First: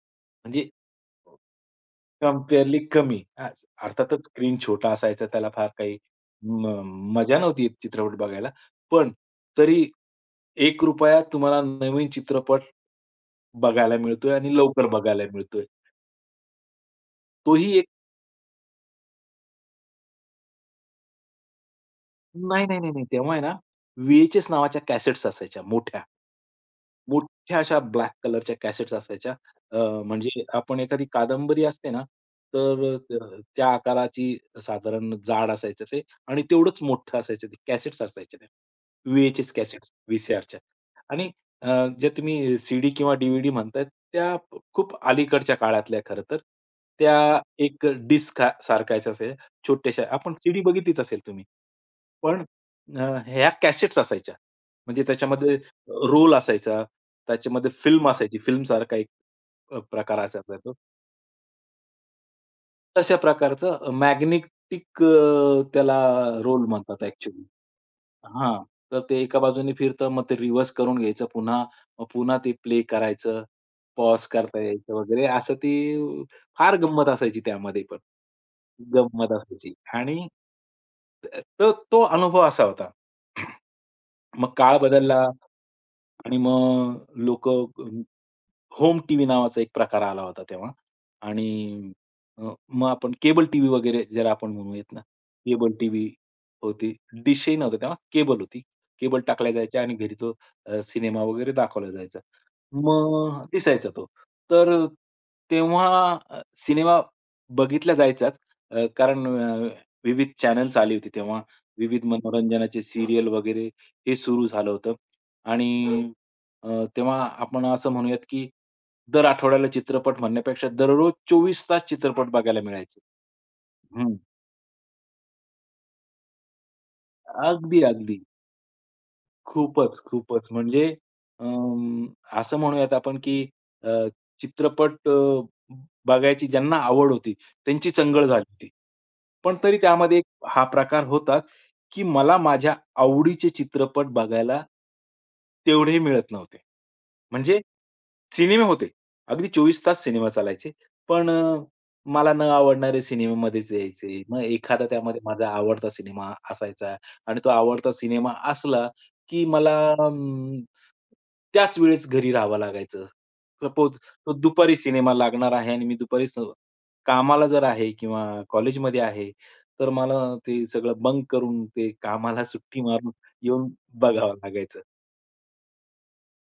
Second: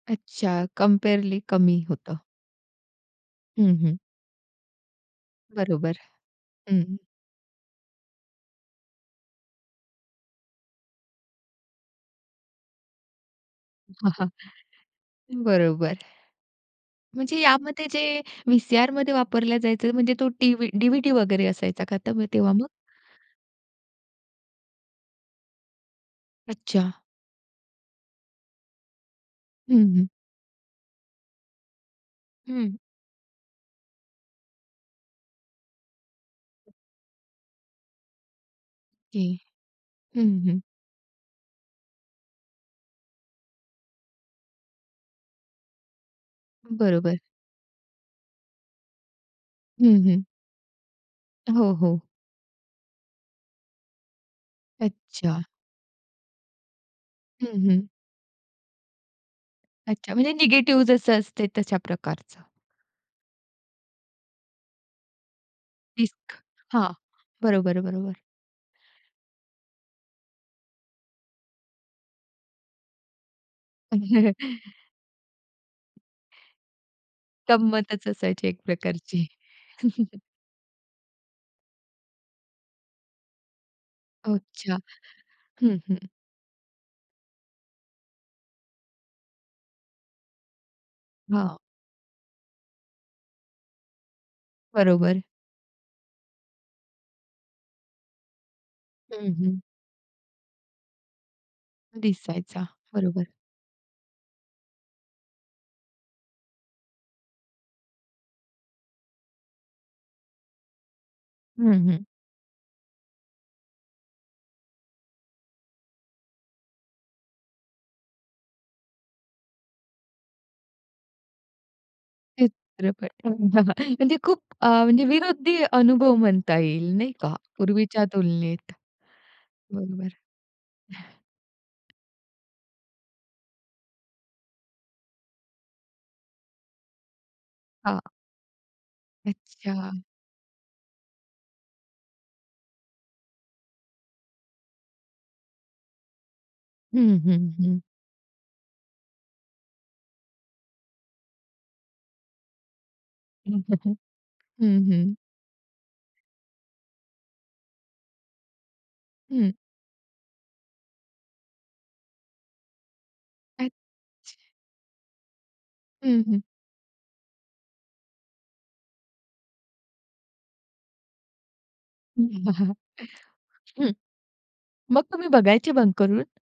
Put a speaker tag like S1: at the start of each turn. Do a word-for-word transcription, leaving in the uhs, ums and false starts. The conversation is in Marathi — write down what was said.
S1: अच्छा,
S2: म्हणजे
S1: कंपेअरली कमी होतं.
S2: कंपेअरली कमी, हाच.
S1: हं, हं.
S2: अर्थातच स्क्रीन छोटा असायचा. त्याला फार काही
S1: बरोबर.
S2: म
S1: हं.
S2: मजा नव्हती चित्रपट बघायला. पण तरी एक रुपयात तुम्हाला नवीन चित्रपट बघायला
S1: हां, हां.
S2: मिळतोय आणि लवकर बघायला मिळतोय.
S1: बरोबर. म्हणजे
S2: तो ही एक
S1: यामध्ये जे व्ही-सी-आरमध्ये वापरलं जायचं, म्हणजे तो टीव्ही, डीव्हीडी वगैरे असायचा का, तर तेव्हा मग?
S2: नाही, नाही, नाही, नाही. तेव्हा आहे ना वी-एच-एस नावाच्या कॅसेट्स असायच्या, मोठ्या.
S1: अच्छा.
S2: मोठ्या अशा ब्लॅक कलरच्या कॅसेट्स असायच्या.
S1: हं,
S2: अ,
S1: हं.
S2: म्हणजे आपण एखादी कादंबरी असते ना,
S1: हं.
S2: तर, त त्या आकाराची साधारण जाड असायचं ते आणि तेवढंच मोठं असायचं ते. कॅसेट्स असायच्या त्या.
S1: हे.
S2: वी-एच-एस कॅसेट्स,
S1: हं,
S2: वी-सी-आरच्या.
S1: हं.
S2: आणि अ, जे तुम्ही सीडी किंवा डीव्हीडी म्हणताय, त्या खूप अलीकडच्या काळातल्या आहे खरं तर.
S1: बरोबर.
S2: त्या एक डिस्क सारखाच आहे,
S1: हं,
S2: छोट्याश्या.
S1: हं.
S2: आपण सीडी बघितलीच असेल तुम्ही.
S1: हो, हो.
S2: पण ह्या कॅसेट्स असायच्या. म्हणजे
S1: अच्छा.
S2: त्याच्यामध्ये रोल असायचा.
S1: हं,
S2: त्याच्यामध्ये
S1: हं.
S2: फिल्म असायची. फिल्म सारखा एक अ,
S1: अच्छा,
S2: प्रकार
S1: म्हणजे
S2: असायचा तो.
S1: निगेटिव्ह जसं असते तशा प्रकारचं.
S2: तशा प्रकारचं मॅग्नेटिक अ, त्याला
S1: डिस्क.
S2: रोल
S1: हां.
S2: म्हणतात ॲक्च्युअली.
S1: बरोबर, बरोबर.
S2: हां. तर ते एका बाजूने फिरतं. मग ते रिव्हर्स करून घ्यायचं पुन्हा. मग पुन्हा ते प्ले करायचं. पॉज करता यायचं वगैरे. असं ती फार गंमत असायची त्यामध्ये पण.
S1: गंमतच असायची एक प्रकारची.
S2: गंमत असायची. आणि, त तो तो अनुभव असा होता. मग
S1: अच्छा.
S2: काळ बदलला
S1: हं, हं.
S2: आणि मग लोकं होम टीव्ही नावाचा एक प्रकार आला होता तेव्हा.
S1: हां.
S2: आणि मग आपण केबल टीव्ही वगैरे ज्याला आपण म्हणूयात ना,
S1: बरोबर.
S2: केबल टीव्ही होती, डिशही नव्हता तेव्हा. केबल होती. केबल
S1: हं,
S2: टाकल्या
S1: हं.
S2: जायच्या आणि घरी तो अ, सिनेमा वगैरे दाखवला जायचा.
S1: दिसायचा, बरोबर.
S2: मग दिसायचा तो. तर तेव्हा सिनेमा बघितला जायचाच अ, कारण विविध चॅनेल्स आले होते तेव्हा.
S1: हं, हं.
S2: विविध मनोरंजनाचे सीरियल वगैरे हे सुरू झालं होतं. आणि तेव्हा आपण असं म्हणूयात, की दर आठवड्याला चित्रपट म्हणण्यापेक्षा दररोज चोवीस तास चित्रपट बघायला मिळायचे.
S1: चित्रपट. हो ना.
S2: हं.
S1: म्हणजे खूप अ, म्हणजे विनोदी अनुभव म्हणता येईल, नाही का?
S2: अगदी,
S1: पूर्वीच्या
S2: अगदी.
S1: तुलनेत.
S2: खूपच,
S1: बरोबर.
S2: खूपच. म्हणजे अ, असं म्हणूयात आपण, की अ, चित्रपट बघायची ज्यांना आवड होती, त्यांची
S1: हा.
S2: चंगळ झाली होती. पण तरी
S1: अच्छा.
S2: त्यामध्ये हा प्रकार होता, की मला माझ्या आवडीचे चित्रपट बघायला, तेवढेही मिळत नव्हते.
S1: हं, हं,
S2: म्हणजे
S1: हं.
S2: सिनेमे होते, अगदी चोवीस तास सिनेमा चालायचे. पण अ, मला न आवडणारे सिनेमा मध्येच
S1: [unintelligible]
S2: यायचे. मग
S1: हं,
S2: एखादा
S1: हं.
S2: त्यामध्ये माझा आवडता सिनेमा असायचा आणि तो आवडता सिनेमा असला की
S1: हं.
S2: मला त्याच वेळेस घरी राहावं लागायचं. सपोज तो
S1: अच्छा.
S2: दुपारी सिनेमा लागणार आहे आणि मी
S1: हं,
S2: दुपारी स
S1: हं.
S2: कामाला जर आहे, किंवा कॉलेजमध्ये आहे, तर मला ते सगळं बंक करून ते कामाला
S1: वाह!
S2: सुट्टी मारून येऊन
S1: हं.
S2: बघावं लागायचं.
S1: मग तुम्ही बघायचे बंक करून?